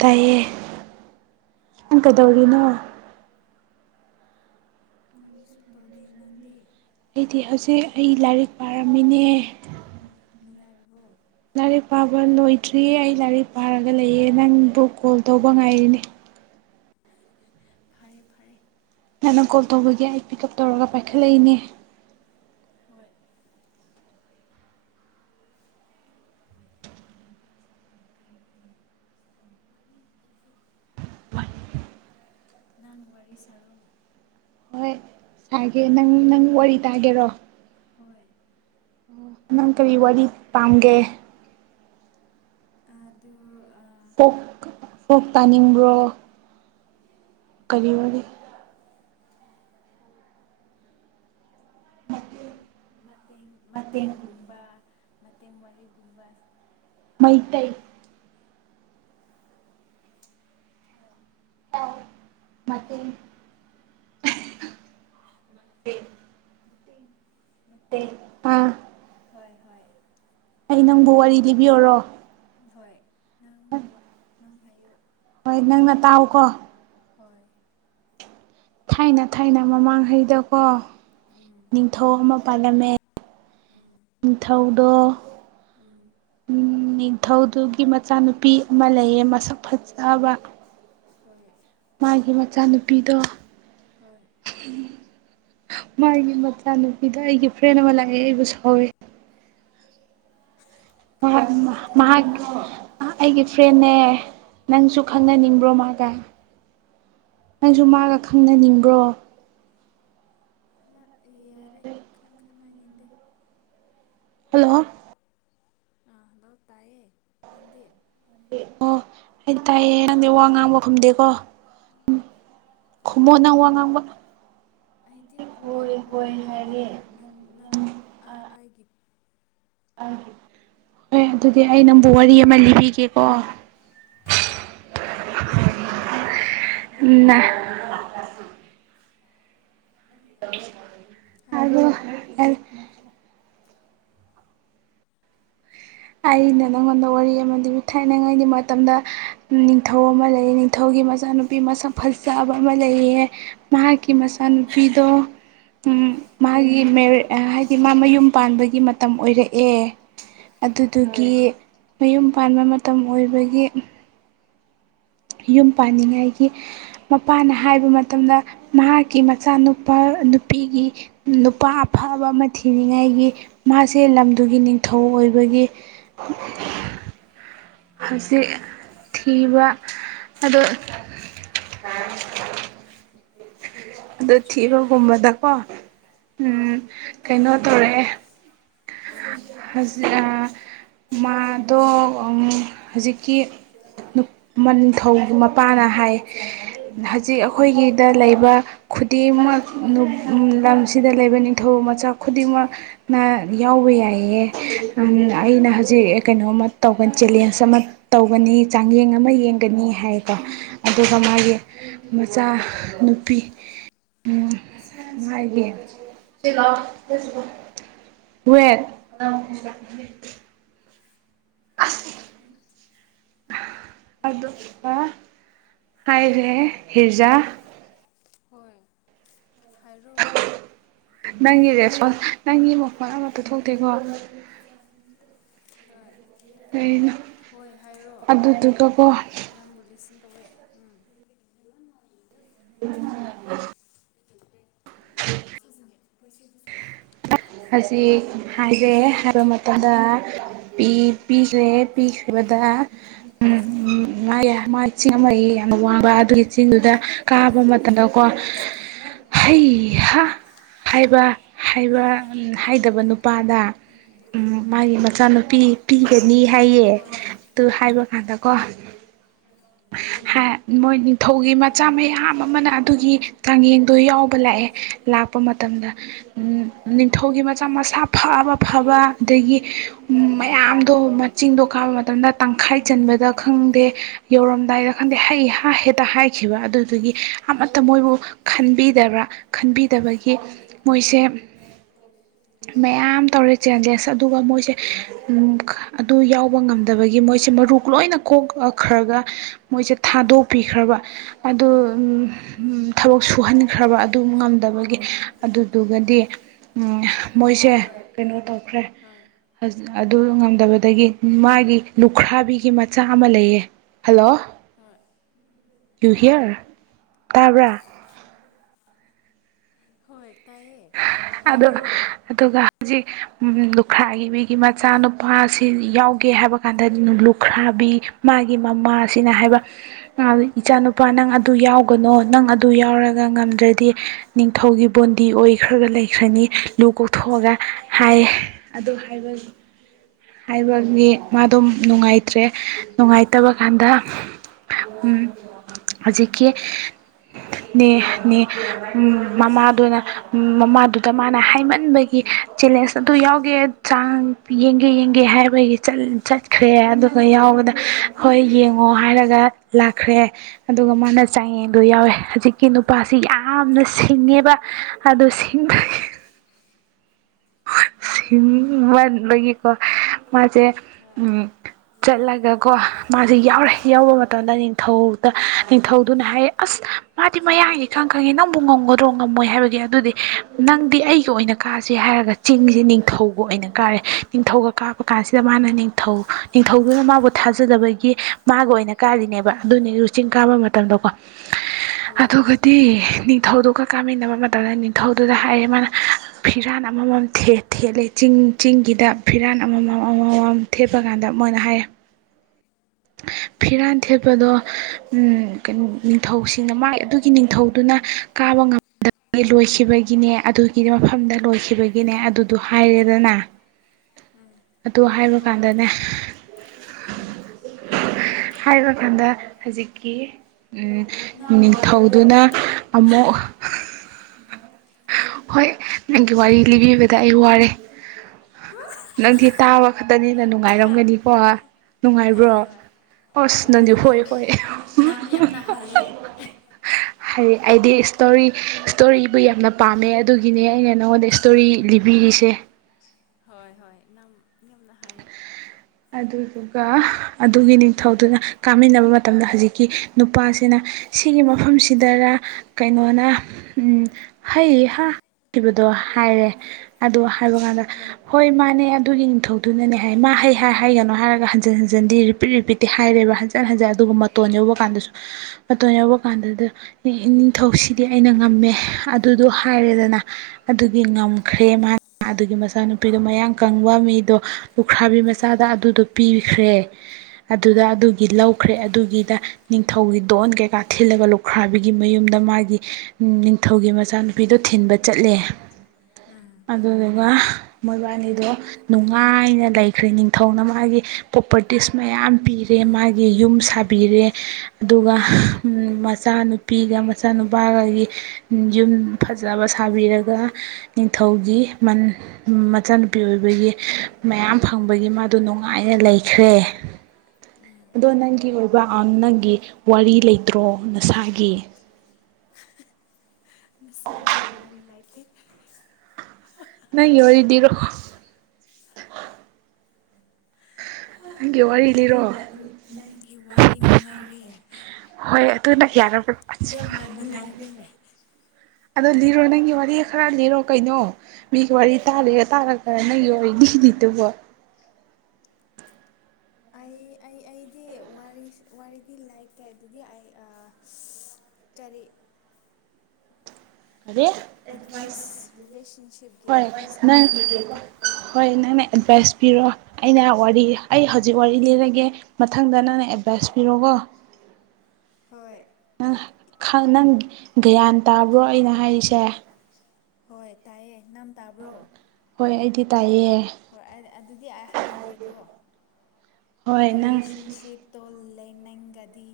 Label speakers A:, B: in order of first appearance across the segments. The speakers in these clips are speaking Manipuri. A: ꯇꯌꯦ ꯪ ꯀꯩꯗꯧꯔꯤꯅꯣ
B: ꯀꯔꯤꯁꯨ ꯇꯧꯗꯦ ꯅꯪꯗꯤ
A: ꯑꯩꯗꯤ ꯍꯧꯖꯤꯛ ꯑꯩ ꯂꯥꯏꯔꯤꯛ ꯄꯥꯔꯝꯃꯤꯅꯦ
B: ꯅꯨꯡꯉꯥꯏꯔꯕ
A: ꯂꯥꯏꯔꯤꯛ ꯄꯥꯕ ꯂꯣꯏꯗ꯭ꯔꯤꯌꯦ ꯑꯩ ꯂꯥꯏꯔꯤꯛ ꯄꯥꯔꯒ ꯂꯩꯌꯦ ꯅꯪꯕꯨ ꯀꯣꯜ ꯇꯧꯕ ꯉꯥꯏꯔꯤꯅꯦ
B: ꯐꯔꯦ ꯐꯔꯦ
A: ꯅꯪꯅ ꯀꯣꯜ ꯇꯧꯕꯒꯤ ꯑꯩ ꯄꯤꯛ ꯎꯞ ꯇꯧꯔꯒ ꯄꯥꯏꯈꯠꯂꯛꯏꯅꯦ
B: ꯍꯣꯏ ꯅꯪꯃꯔꯤ ꯁꯔꯨ
A: ꯍꯣꯏ ꯁꯥꯒꯦ ꯅꯪ ꯅꯪ ꯋꯥꯔꯤ ꯇꯥꯒꯦꯔꯣ
B: ꯍꯣꯏ
A: ꯅꯪ ꯀꯔꯤ ꯋꯥꯔꯤ ꯄꯥꯝꯒꯦ
B: ꯑ ꯑꯗꯨ
A: ꯐꯣꯛ ꯐꯣꯛ ꯇꯥꯅꯤꯡꯕ꯭ꯔꯣ ꯀꯔꯤ ꯋꯥꯔꯤ
B: ꯃꯇꯦꯡ
A: ꯃꯇꯦꯡ
B: ꯃꯇꯦꯡꯒꯨꯝꯕ ꯃꯇꯦꯡ ꯋꯥꯔꯤꯒꯨꯝꯕ
A: ꯃꯩ ꯇꯥꯏ [unintelligible]
B: ꯃꯇꯦꯡ
A: ꯑꯥ
B: ꯍꯣꯏ ꯍꯣꯏ
A: ꯑꯩ ꯅꯪꯕꯨ ꯋꯥꯔꯤ ꯂꯤꯕꯤꯔꯣ
B: [unintelligible]
A: ꯎꯝ
B: ꯅꯪ ꯍꯥꯏꯌꯨ
A: ꯍꯣꯏ ꯅꯪꯅ ꯇꯥꯛꯎꯀꯣ
B: ꯍꯣꯏ
A: ꯊꯥꯏꯅ ꯊꯥꯏꯅ ꯃꯃꯥꯡꯍꯩꯗꯀꯣ
B: ꯎꯝ
A: ꯅꯤꯡꯊꯧ ꯑꯃ ꯄꯥꯜꯂꯝꯃꯦ
B: ꯎꯝ
A: ꯅꯤꯡꯊꯧꯗꯣ
B: ꯎꯝ
A: ꯅꯤꯡꯊꯧꯗꯨꯒꯤ ꯃꯆꯥꯅꯨꯄꯤ ꯑꯃ ꯂꯩꯌꯦ ꯃꯁꯛ ꯐꯖꯕ
B: ꯍꯣꯏ
A: ꯃꯥꯒꯤ ꯃꯆꯥꯅꯨꯄꯤꯗꯣ ꯎꯝ
B: ꯍꯣꯏ
A: ꯃꯥꯒꯤ ꯃꯆꯥꯅꯨꯄꯤꯗ ꯑꯩꯒꯤ ꯐ꯭ꯔꯦꯟ ꯑꯃ ꯂꯥꯛꯑꯦ ꯑꯩꯕꯨ ꯁꯥꯎꯋꯦ ꯃꯍꯥꯛ
B: ꯀꯔꯤꯅꯣ
A: ꯑꯩꯒꯤ ꯐ꯭ꯔꯦꯟꯅꯦ ꯅꯪꯁꯨ ꯈꯪꯅꯅꯤꯡꯕ꯭ꯔꯣ ꯃꯥꯒ ꯅꯪꯁꯨ ꯃꯥꯒ ꯈꯪꯅꯅꯤꯡꯕ꯭ꯔꯣ
B: [unintelligible]
A: ꯎꯦ
B: ꯈꯪ ꯈꯪꯅ ꯌꯦꯡꯗꯦ
A: ꯍꯜꯂꯣ
B: ꯑ ꯍꯗꯣ ꯇꯥꯏꯌꯦ ꯅꯗꯤ
A: ꯑꯣ ꯇꯌꯦ ꯅꯪꯗꯤ ꯋꯥ ꯉꯥꯡꯕ ꯐꯨꯝꯗꯦꯀꯣ ꯎ ꯈꯨꯃꯣꯠ ꯅꯪ ꯋꯥ ꯉꯥꯡꯕ
B: ꯑꯩꯗꯤ
A: ꯍꯣꯏ ꯍꯥꯏꯒꯦ
B: ꯍꯥꯏꯔꯦ ꯅꯪ ꯅꯪ ꯑꯩꯒꯤ
A: [unintelligible] ꯑꯗꯨꯗꯤ ꯑꯩ ꯅꯪꯕꯨ ꯋꯥꯔꯤ ꯑꯃ ꯂꯤꯕꯤꯒꯦꯀꯣ
B: ꯇꯥꯞ ꯍꯣꯏ ꯍꯣꯏ ꯍꯥꯏꯔꯣ
A: ꯑꯣ ꯑꯩꯅꯥ ꯅꯉꯣꯟꯗ ꯋꯥꯔꯤ ꯑꯃꯗꯤ ꯃꯤ ꯊꯥꯏꯅꯉꯩꯒꯤ ꯃꯇꯝꯗ ꯅꯤꯡꯊꯧ ꯑꯃ ꯂꯩꯌꯦ ꯅꯤꯡꯊꯧꯒꯤ ꯃꯆꯥꯅꯨꯄꯤ ꯃꯁꯛ ꯐꯖ ꯆꯥꯕ ꯑꯃ ꯂꯩꯌꯦ ꯃꯍꯥꯛꯀꯤ ꯃꯆꯥꯅꯨꯄꯤꯗꯣ ꯎꯝ
B: ꯎꯝ
A: ꯃꯥꯒꯤ ꯃꯑꯦꯔꯤꯠ ꯍꯥꯏꯗꯤ ꯃꯥ ꯃꯌꯨꯝ ꯄꯥꯟꯕꯒꯤ ꯃꯇꯝ ꯑꯣꯏꯔꯛꯑꯦ
B: ꯍꯣꯏ
A: ꯑꯗꯨꯗꯨꯒꯤ ꯃꯌꯨꯝ ꯄꯥꯟꯕ ꯃꯇꯝ ꯑꯣꯏꯕꯒꯤ ꯌꯨꯝ ꯄꯥꯟꯅꯤꯡꯉꯥꯏꯒꯤ ꯃꯄꯥꯅ ꯍꯥꯏꯕ ꯃꯇꯝꯗ ꯃꯍꯥꯛꯀꯤ ꯃꯆꯥꯅꯨꯄꯥ ꯅꯨꯄꯤꯒꯤ ꯅꯨꯄꯥ ꯑꯐꯕ ꯑꯃ ꯊꯤꯅꯤꯡꯉꯥꯏꯒꯤ ꯃꯥꯁꯦ ꯂꯝꯗꯨꯒꯤ ꯅꯤꯡꯊꯧ ꯑꯣꯏꯕꯒꯤ ꯍꯧꯖꯤꯛ ꯊꯤꯕ ꯑꯗꯣ [unintelligible] ꯑꯗꯨ
B: ꯆꯨꯝꯃꯦ ꯍꯥꯏꯌꯣ
A: ꯊꯤꯕꯒꯨꯝꯕꯗꯀꯣ
B: ꯍꯣꯏ
A: ꯎꯝ ꯀꯩꯅꯣ
B: ꯑꯣ ꯍꯣꯏ
A: ꯇꯧꯔꯛꯑꯦꯖꯤꯛ ꯃꯥꯗꯣ ꯍꯧꯖꯤꯛꯀꯤ ꯃꯟꯊꯧꯒꯤ ꯃꯄꯥꯅ ꯍꯥꯏ ꯍꯧꯖꯤꯛ ꯑꯩꯈꯣꯏꯒꯤ ꯂꯩꯕ ꯈꯨꯗꯤꯡꯃꯛ ꯂꯝꯁꯤꯗ ꯂꯩꯕ ꯅꯤꯡꯊꯧ ꯃꯆꯥ ꯈꯨꯗꯤꯡꯃꯛꯅ ꯌꯥꯎꯕ ꯌꯥꯏꯌꯦ ꯑꯩꯅ ꯍꯧꯖꯤꯛ ꯀꯩꯅꯣꯝꯃ ꯇꯧꯒꯅꯤ ꯆꯦꯂꯦꯟꯖ ꯑꯃ ꯇꯧꯒꯅꯤ ꯆꯥꯡꯌꯦꯡ ꯑꯃ ꯌꯦꯡꯒꯅꯤ ꯍꯥꯏꯌꯦꯀꯣ ꯑꯗꯨꯒ ꯃꯥꯒꯤ ꯃꯆꯥ ꯅꯨꯄꯤ ꯃꯥꯒꯤ ꯋꯦꯠ ꯑꯁ ꯑꯗꯨꯗ ꯍꯥꯏꯗꯦꯍꯦ ꯍꯤꯖꯥ
B: ꯍꯣꯏ ꯍꯥꯏꯔꯣ
A: ꯅꯪꯒꯤ ꯔꯦꯁꯄꯣꯟꯁ ꯅꯪꯒꯤ ꯃꯈꯣꯟ ꯑꯃꯠꯇ ꯊꯣꯛꯇꯦꯀꯣ
B: ꯍꯣꯏ
A: ꯀꯩꯅꯣ
B: ꯍꯣꯏ ꯍꯥꯏꯔꯣ ꯑꯩ
A: ꯑꯗꯨꯗꯨꯒꯀꯣ
B: ꯅꯪꯕꯨ ꯂꯤꯁꯤꯡ
A: [unintelligible] [unintelligible]
B: ꯀꯁꯤꯄ [unintelligible]
A: ꯑꯁꯤ ꯍꯥꯏꯔꯦ ꯍꯥꯏꯕ ꯃꯇꯝꯗ ꯄꯤꯈ꯭ꯔꯦ
B: ꯎꯝ
A: ꯄꯤꯈꯤꯕꯗ ꯃꯥ ꯆꯤꯡ ꯑꯃ ꯌꯥꯝꯅ ꯋꯥꯡꯕ ꯑꯗꯨꯒꯤ ꯆꯤꯡꯗꯨꯗ ꯀꯥꯕ ꯃꯇꯝꯗꯀꯣ ꯍꯩ ꯍꯥ ꯍꯥꯏꯕ ꯍꯥꯏꯕ ꯍꯥꯏꯗꯕ ꯅꯨꯄꯥꯗ ꯃꯥꯒꯤ ꯃꯆꯥꯅꯨꯄꯤ ꯄꯤꯒꯅꯤ ꯍꯥꯏꯌꯦ
B: ꯍꯣꯏ
A: ꯇꯧ ꯍꯥꯏꯕ ꯑꯗꯀꯣ
B: ꯎꯝ
A: ꯃꯣꯏ ꯊꯧꯒꯤ
B: ꯍꯣꯏ
A: ꯃꯆꯥ ꯃꯌꯥꯝ ꯑꯃ
B: ꯍꯣꯏ ꯎꯝ
A: ꯑꯃꯅ
B: ꯍꯣꯏ
A: ꯑꯗꯨꯒꯤ
B: ꯍꯣꯏ
A: ꯆꯥꯡꯌꯦꯡꯗꯣ ꯌꯥꯎꯕ ꯂꯥꯛꯑꯦ ꯂꯥꯛꯄ ꯃꯇꯝ ꯃꯇꯝꯗ ꯎꯝ ꯅꯤꯡꯊꯧꯒꯤ ꯃꯆꯥ ꯃꯁꯥ ꯐꯕ ꯐꯕ ꯑꯗꯒꯤ ꯃꯌꯥꯝꯗꯣ ꯆꯤꯡꯗꯣ ꯀꯥꯕ ꯃꯇꯝꯗ ꯇꯪꯈꯥꯏ ꯆꯟꯕꯗ ꯈꯪꯗꯦ ꯌꯧꯔꯝꯗꯥꯏꯗ ꯈꯪꯗꯦ ꯍꯩꯍ ꯍꯦꯛꯇ ꯍꯥꯏꯈꯤꯕ ꯑꯗꯨꯗꯨꯒꯤ ꯑꯃꯠꯇ ꯃꯣꯏꯕꯨ ꯈꯟꯕꯤꯗꯕ꯭ꯔꯥ ꯈ ꯐꯠꯇꯕꯒꯤ ꯃꯣꯏꯁꯦ ꯃꯌꯥꯝ ꯇꯧꯔꯤ ꯆꯦꯂꯦꯟꯁ ꯑꯗꯨꯒ ꯃꯣꯏꯁꯦ ꯑꯗꯨ ꯌꯥꯎꯕ ꯉꯝꯗꯕꯒꯤ ꯃꯣꯏꯁꯦ ꯃꯔꯨ ꯂꯣꯏꯅ ꯀꯣꯛꯈ꯭ꯔꯒ ꯃꯣꯏꯁꯦ ꯊꯥꯗꯣꯛꯄꯤꯈ꯭ꯔꯕ ꯑꯗꯨ ꯊꯕꯛ ꯁꯨꯍꯟꯈ꯭ꯔꯕ ꯑꯗꯨ ꯉꯝꯗꯕꯒꯤ ꯑꯗꯨꯗꯨꯒꯗꯤ ꯎꯝ ꯃꯣꯏꯁꯦ
B: ꯍꯣꯏ
A: ꯀꯩꯅꯣ ꯇꯧꯈ꯭ꯔꯦ
B: ꯍꯣꯏ
A: ꯑꯗꯨ ꯉꯝꯗꯕꯗꯒꯤ ꯃꯥꯒꯤ ꯂꯨꯈ꯭ꯔꯥꯕꯤꯒꯤ ꯃꯆꯥ ꯑꯃ ꯂꯩꯌꯦ ꯍꯜꯂꯣ
B: ꯍꯣꯏ
A: ꯇꯨꯍꯤꯌꯥꯔ ꯇꯥꯕ꯭ꯔꯥ
B: ꯍꯣꯏ ꯇꯥꯏꯌꯦ
A: ꯑꯗ
B: ꯍꯥꯏꯔꯣ
A: ꯑꯗꯨꯒꯖꯤ ꯂꯨꯈ꯭ꯔꯥꯕꯤꯒꯤ ꯃꯤꯒꯤ ꯃꯆꯥꯅꯨꯄꯥꯁꯤ ꯌꯥꯎꯒꯦ ꯍꯥꯏꯕ ꯀꯥꯟꯗ ꯂꯨꯈ꯭ꯔꯥꯕꯤ ꯃꯥꯒꯤ ꯃꯃꯥꯁꯤꯅ ꯍꯥꯏꯕ ꯏꯆꯥꯅꯨꯄꯥ ꯅꯪ ꯑꯗꯨ ꯌꯥꯎꯒꯅꯣ ꯅꯪ ꯑꯗꯨ ꯌꯥꯎꯔꯒ ꯉꯝꯗ꯭ꯔꯗꯤ ꯅꯤꯡꯊꯧꯒꯤ ꯕꯣꯟꯗꯤ ꯑꯣꯏ ꯈꯔ ꯈ ꯂꯩꯈ꯭ꯔꯅꯤ ꯂꯨ ꯀꯣꯛꯊꯣꯛꯑꯒ ꯍꯥꯏꯌꯦ ꯑꯗꯨ ꯍꯥꯏꯕ ꯍꯥꯏꯕ
B: ꯍꯣꯏ
A: ꯃꯤ ꯃꯥꯗꯨꯝ ꯅꯨꯡꯉꯥꯏꯇ꯭ꯔꯦ ꯅꯨꯡꯉꯥꯏꯇꯕ ꯀꯥꯟꯗ ꯍꯧꯖꯤꯛꯀꯤ ꯅꯦ ꯅꯦ ꯃꯥꯗꯨꯅ ꯃꯃꯥꯗꯨꯗ ꯃꯥꯅ ꯍꯥꯏꯃꯟꯕꯒꯤ ꯆꯦꯂꯦꯟꯖ ꯑꯗꯨ ꯌꯥꯎꯒꯦ ꯆꯥꯡ ꯌꯦꯡꯒꯦ ꯌꯦꯡꯒꯦ ꯍꯥꯏꯕꯒꯤ ꯆꯠꯈ꯭ꯔꯦ ꯑꯗꯨꯒ ꯌꯥꯎꯕꯗ ꯍꯣꯏ ꯌꯦꯡꯉꯣ ꯍꯥꯏꯔꯒ ꯂꯥꯛꯈ꯭ꯔꯦ ꯑꯗꯨꯒ
B: ꯎꯝ
A: ꯃꯥꯅ
B: ꯍꯣꯏ
A: ꯆꯥꯡꯌꯦꯡꯗꯣ ꯌꯥꯎꯋꯦ ꯍꯧꯖꯤꯛꯀꯤ ꯅꯨꯄꯥꯁꯤ
B: ꯍꯣꯏ
A: ꯌꯥꯝꯅ ꯁꯤꯡꯉꯦꯕ ꯑꯗꯣ ꯁꯤ ꯁꯤꯕꯗꯒꯤꯀꯣ ꯃꯥꯁꯦ ꯆꯠꯂꯒꯀꯣ ꯃꯥꯁꯦ ꯌꯥꯎꯔꯦ ꯌꯥꯎꯕ ꯃꯇꯝꯗ ꯅꯤ ꯅꯤꯡꯊꯧꯗ ꯅꯤꯡꯊꯧꯗꯨꯅ ꯍꯥꯏꯌꯦ ꯑꯁ ꯃꯥꯗꯤ ꯃꯌꯥꯒꯤ ꯈꯪ ꯈꯪꯉꯦ ꯅꯪꯕꯨ ꯉꯝꯒꯗ꯭ꯔꯣ ꯉꯝꯃꯣꯏ ꯍꯥꯏꯕꯒꯤ ꯑꯗꯨꯗꯤ ꯅꯪꯗꯤ ꯑꯩꯒ ꯑꯣꯏꯅ ꯀꯥꯥꯁꯦ ꯍꯥꯏꯔꯒ ꯆꯤꯡꯁꯦ ꯅꯤꯡꯊꯧꯒ ꯑꯣꯏꯅ ꯀꯥꯔꯦ ꯅꯤꯡꯊꯧꯒ ꯀꯥꯞꯄ ꯀꯥꯟꯁꯤꯗ ꯃꯥꯅ ꯅꯤꯡꯊꯧ ꯅꯤꯡꯊꯧꯗꯨꯅ ꯃꯥꯕꯨ ꯊꯥꯖꯗꯕꯒꯤ ꯃꯥꯒ ꯑꯣꯏꯅ ꯀꯥꯔꯤꯅꯦꯕ ꯑꯗꯨꯅꯤꯨ ꯆꯤꯡ ꯀꯥꯕ ꯃꯇꯝꯗꯀꯣ
B: ꯍꯣꯏ ꯍꯣꯏ
A: ꯑꯗꯨꯒꯗꯤ ꯅꯤꯡ ꯊꯧꯗꯣ ꯀꯝ ꯑꯦ ꯅ ꯑꯃ ꯅ ꯅꯤꯡꯊꯧꯗꯨꯗ ꯍꯥꯏꯔꯦ ꯃꯥꯅ ꯐꯤꯔꯥꯟ ꯑꯃꯃꯝ ꯊꯦꯠꯂꯦ ꯆꯤꯡ ꯆꯤꯡꯒꯤꯗ ꯐꯤꯔꯥꯟ ꯑꯃꯃꯝ ꯑꯃꯃꯝ ꯊꯦꯠꯄ ꯀꯥꯟꯗ ꯃꯣꯏꯅ ꯍꯥꯏꯌꯦꯦ ꯐꯤꯔꯥꯟ
B: ꯎꯝ
A: ꯊꯦꯠꯄꯗ ꯅꯤꯡꯊꯧꯁꯤꯡꯅ ꯃꯥꯏ ꯑꯗꯨꯒꯤ ꯅꯤꯡꯊꯧꯗꯨꯅ ꯀꯥꯕ ꯉꯝꯗꯕ ꯂꯣꯏꯈꯤꯕꯒꯤꯅꯦ ꯑꯗꯨ ꯒꯤ ꯃꯐꯝꯗ
B: ꯎꯝ
A: ꯂꯣꯏꯈꯤꯕꯒꯤꯅꯦ ꯑꯗꯨ ꯑꯗꯨ ꯍꯥꯏꯔꯦꯗꯅ
B: ꯎꯝ
A: ꯑꯗꯨ ꯍꯥꯏꯔ
B: ꯍꯣꯏ
A: ꯀꯥꯟꯗꯅꯦ
B: ꯍꯣꯏ
A: ꯍꯥꯏꯔꯤꯕ ꯀꯥꯟꯗ ꯍꯧꯖꯤꯛꯀꯤ
B: ꯅꯪ ꯋꯥꯔꯕ꯭ꯔꯣ
A: ꯅꯤꯡꯊꯧꯗꯨꯅ ꯑꯃꯨꯛ ꯍꯣꯏ ꯅꯪꯒꯤ ꯋꯥꯔꯤ ꯂꯤꯕꯤꯕꯗ ꯑꯩ ꯋꯥꯔꯦ ꯅꯪꯗꯤ ꯇꯥꯕ ꯈ ꯇꯅꯦꯅ
B: ꯈꯔ
A: ꯅꯨꯡꯉꯥꯏꯔꯝꯒꯅꯤꯀꯣ ꯅꯨꯡꯉꯥꯏꯕ꯭ꯔꯣ
B: ꯍꯣꯏ ꯍꯣꯏ
A: ꯑꯁ
B: ꯍꯣꯏ
A: ꯅꯪꯗꯤ
B: ꯅꯨꯡꯉꯥꯏꯔꯦ
A: ꯍꯣꯏ
B: ꯅ ꯌꯥꯝꯅ ꯍꯥꯏꯌꯦ
A: ꯍꯥꯏ ꯍꯥꯏꯗꯤ ꯏꯁꯇꯣꯔꯤ ꯏꯁꯇꯣꯔꯤꯕꯨ ꯌꯥꯝꯅ ꯄꯥꯝꯃꯦ ꯑꯗꯨꯒꯤꯅꯦ ꯑꯩꯅ ꯅꯉꯣꯟꯗ ꯏꯁꯇꯣꯔꯤ ꯂꯤꯕꯤꯔꯤꯁꯦ
B: ꯍꯣꯏ ꯍꯣꯏ ꯅꯪ ꯌꯥꯝꯅ ꯍꯥꯏꯌꯦ
A: ꯑꯗꯨꯗꯨꯒ ꯑꯗꯨꯒꯤ
B: ꯎꯝ
A: ꯅꯤꯡꯊꯧꯗꯨꯅ ꯀꯥꯃꯤꯟꯅꯕ ꯃꯇꯝꯗ ꯍꯧꯖꯤꯛꯀꯤ ꯅꯨꯄꯥꯁꯤꯅ ꯁꯤꯒꯤ ꯃꯐꯝꯁꯤꯗꯔ ꯀꯩꯅꯣꯅ ꯍꯩ ꯍꯥꯈꯤꯕꯗꯣ ꯍꯥꯏꯔꯦ ꯑꯗꯣ ꯍꯥꯏꯕ ꯀꯥꯟꯗ ꯍꯣꯏ ꯃꯥꯅꯦ ꯑꯗꯨꯒꯤ ꯅꯤꯡꯊꯧ ꯑꯗꯨꯅꯅꯦ ꯍꯥꯏ ꯃꯥ ꯍꯩ ꯍꯥꯏ ꯍꯩꯒꯅꯣ ꯍꯥꯏꯔꯒ ꯍꯟꯖꯤꯟ ꯍꯟꯖꯤꯟꯗꯤ ꯔꯤꯄꯤꯠ ꯔꯤꯄꯤꯠꯇꯤ ꯍꯥꯏꯔꯦꯕ ꯍꯟꯖꯤꯟ ꯍꯟꯖꯤꯟ ꯑꯗꯨꯒ ꯃꯇꯣꯟ ꯌꯧꯕ ꯀꯥꯟꯗꯁꯨ ꯃꯇꯣꯟ ꯌꯧꯕ ꯀꯥꯟꯗꯗ ꯅꯤꯡꯊꯧꯁꯤꯗꯤ ꯑꯩꯅ ꯉꯝꯃꯦ ꯑꯗꯨꯗꯣ ꯍꯥꯏꯔꯦꯗꯅ ꯑꯗꯨꯒꯤ ꯉꯝꯈ꯭ꯔꯦ ꯃꯥ ꯑꯗꯨꯒꯤ ꯃꯆꯥꯅꯨꯄꯤꯗꯣ ꯃꯌꯥ ꯀꯪꯕ ꯃꯤꯗꯣ ꯂꯨꯈ꯭ꯔꯥꯕꯤ ꯃꯆꯥꯗ ꯑꯗꯨꯗꯣ ꯄꯤꯈ꯭ꯔꯦ ꯑꯗꯨꯗ ꯑꯗꯨꯒꯤ ꯂꯧꯈ꯭ꯔꯦ ꯑꯗꯨꯒꯤꯗ ꯅꯤꯡꯊꯧꯒꯤ ꯗꯣꯟ ꯀꯩꯀꯥ ꯊꯤꯜꯂꯒ ꯂꯨꯈ꯭ꯔꯥꯕꯤꯒꯤ ꯃꯌꯨꯝꯗ ꯃꯥꯒꯤ ꯅꯤꯡꯊꯧꯒꯤ ꯃꯆꯥꯅꯨꯄꯤꯗꯣ ꯊꯤꯟꯕ ꯆꯠꯂꯦ
B: ꯎꯝ
A: ꯑꯗꯨꯒꯒ ꯃꯣꯏꯕꯥꯅꯤꯗꯣ ꯅꯨꯡꯉꯥꯏꯅ ꯂꯩꯈ꯭ꯔꯦ ꯅꯤꯡꯊꯧꯅ ꯃꯥꯒꯤ ꯄ꯭ꯔꯣꯄꯔꯇꯤꯁ ꯃꯌꯥꯝ ꯄꯤꯔꯦ ꯃꯥꯒꯤ ꯒꯤ ꯌꯨꯝ ꯁꯥꯕꯤꯔꯦ ꯑꯗꯨꯒ ꯃꯆꯥꯅꯨꯄꯤꯒ ꯃꯆꯥꯅꯨꯄꯥꯒꯒꯤ ꯌꯨꯝ ꯐꯖꯕ ꯁꯥꯕꯤꯔꯒ ꯅꯤꯡꯊꯧꯒꯤ ꯃꯆꯥꯅꯨꯄꯤ ꯑꯣꯏꯕꯒꯤ ꯃꯌꯥꯝ ꯐꯪꯕꯒꯤ ꯃꯥꯗ ꯅꯨꯡꯉꯥꯏꯅ ꯂꯩꯈ꯭ꯔꯦ ꯑꯗꯣ ꯅꯪꯒꯤ ꯑꯣꯏꯕ ꯅꯪꯒꯤ ꯋꯥꯔꯤ ꯂꯩꯇ꯭ꯔꯣ ꯅꯁꯥꯒꯤ
B: ꯁꯥꯏꯒꯤꯋꯥꯔꯤ ꯂꯥꯏꯗꯤ
A: ꯅꯪꯒꯤ ꯋꯥꯔꯤꯂꯤꯔꯣ ꯍ
B: ꯑꯗꯨꯗꯤ ꯅ ꯅꯪꯒꯤ ꯋꯥꯔꯤ ꯅꯨꯡꯉꯥꯏꯔꯦ
A: ꯍꯣꯏ ꯑꯗꯨꯅ ꯌꯥꯔꯕ꯭ꯔꯣ
B: ꯌꯥꯝꯅ ꯅꯨꯡꯉꯥꯏꯔꯦ
A: ꯑꯗꯣ ꯂꯤꯔꯣ ꯅꯪꯒꯤ ꯋꯥꯔꯤ ꯈꯔ ꯂꯤꯔꯣ ꯀꯩꯅꯣ ꯃꯤꯒꯤ ꯋꯥꯔꯤ ꯇꯥꯔꯤꯒ ꯇꯥꯔꯒ ꯅꯪꯒꯤ ꯋꯥꯔꯤ ꯂꯤꯗ꯭ꯔꯤꯗꯨꯕ‌ꯣ
B: ꯑꯩ ꯑꯩ ꯑꯩꯗꯤ ꯋꯥꯔꯤꯗꯤ ꯂꯩꯥꯏꯇꯦ ꯑꯗꯨꯗꯤ ꯑꯩ ꯀꯔꯤ
A: ꯑꯗꯦ
B: ꯑꯦꯗꯚꯥꯏꯁ ꯔꯤꯂꯦꯁꯟꯁꯤꯞꯀꯤ
A: ꯍꯣꯏ
B: ꯑꯦꯗꯚꯥꯏꯁ ꯑꯃ ꯄꯤꯒꯦꯀꯣ
A: ꯍꯣꯏ ꯅꯪꯅ ꯑꯦꯠꯚꯥꯏꯁ ꯄꯤꯔꯣ ꯑꯩꯅ ꯋꯥꯔꯤ ꯑꯩ ꯍꯧꯖꯤꯛ ꯋꯥꯔꯤ ꯂꯤꯔꯒꯦ ꯃꯊꯪꯗ ꯅꯪꯅ ꯑꯦꯗꯚꯥꯏꯁ ꯄꯤꯔꯣꯀꯣ
B: ꯍꯣꯏ
A: ꯅꯪ ꯅꯪ ꯒ꯭ꯌꯥꯟ ꯇꯥꯕ꯭ꯔꯣ ꯑꯩꯅ ꯍꯥꯏꯔꯤꯁꯦ
B: ꯍꯣꯏ ꯇꯥꯏꯌꯦ ꯅꯪ ꯇꯥꯕ꯭ꯔꯣ
A: ꯍꯣꯏ ꯑꯩꯗꯤ ꯇꯥꯏꯌꯦ
B: ꯍꯣꯏ ꯑꯗꯨꯗꯤ ꯑꯩ ꯍꯥꯏꯒꯦꯀꯣ
A: ꯍꯣꯏ ꯅꯪ
B: ꯔꯤꯂꯦꯁꯟꯁꯤꯞ ꯇꯣꯜ ꯂꯩ ꯅꯪꯒꯗꯤ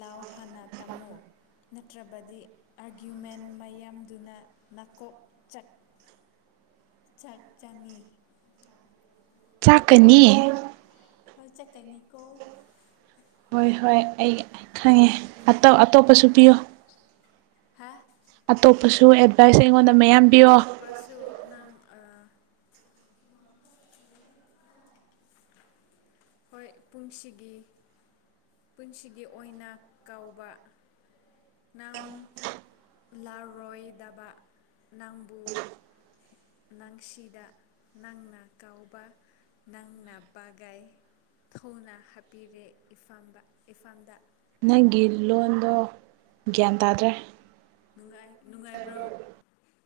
B: ꯂꯥꯎ ꯍꯥꯟꯅ ꯇꯝꯃꯨ ꯅꯠꯇ꯭ꯔꯕꯗꯤ ꯑꯥꯔꯒ꯭ꯌꯨꯃꯦꯟ ꯃꯌꯥꯝꯗꯨꯅ ꯅꯥꯀꯣꯛ ꯆꯠ ꯆꯠ ꯆꯅꯤ
A: ꯆꯥꯛꯀꯅꯤ
B: ꯍꯣꯏ ꯆꯠꯀꯅꯤꯀꯣ
A: ꯍꯣꯏ ꯍꯣꯏ ꯑꯩ ꯈꯪꯉꯦ ꯑꯇꯣꯞꯄꯁꯨ ꯄꯤꯌꯣ
B: ꯍꯥ
A: ꯑꯇꯣꯞꯄꯁꯨ ꯑꯦꯗꯚꯥꯏꯁ ꯑꯩꯉꯣꯟꯗ ꯃꯌꯥꯝ ꯄꯤꯌꯣ
B: ꯑꯇꯣꯞꯄꯁꯨ ꯅꯪ ꯍꯣꯏ ꯄꯨꯟꯁꯤꯒꯤ ꯄꯨꯟꯁꯤꯒꯤ ꯑꯣꯏꯅ ꯀꯧꯕ ꯅꯝ ꯂꯥꯔꯣꯏ ꯗꯕ ꯅꯪꯕꯨ ꯅꯪꯁꯤꯗ ꯅꯪꯅ ꯀꯥꯎꯕ ꯅꯪꯅ ꯕꯒꯥꯏ ꯊꯧꯅ ꯍꯥꯞꯄꯤꯔꯦꯐꯝ ꯏꯐꯝꯗ
A: ꯅꯪꯒꯤ ꯂꯣꯟꯗꯣ ꯒ꯭ꯌꯥꯟ ꯇꯥꯗ꯭ꯔꯦ
B: ꯅꯨꯡꯉꯥꯏ
A: [unintelligible]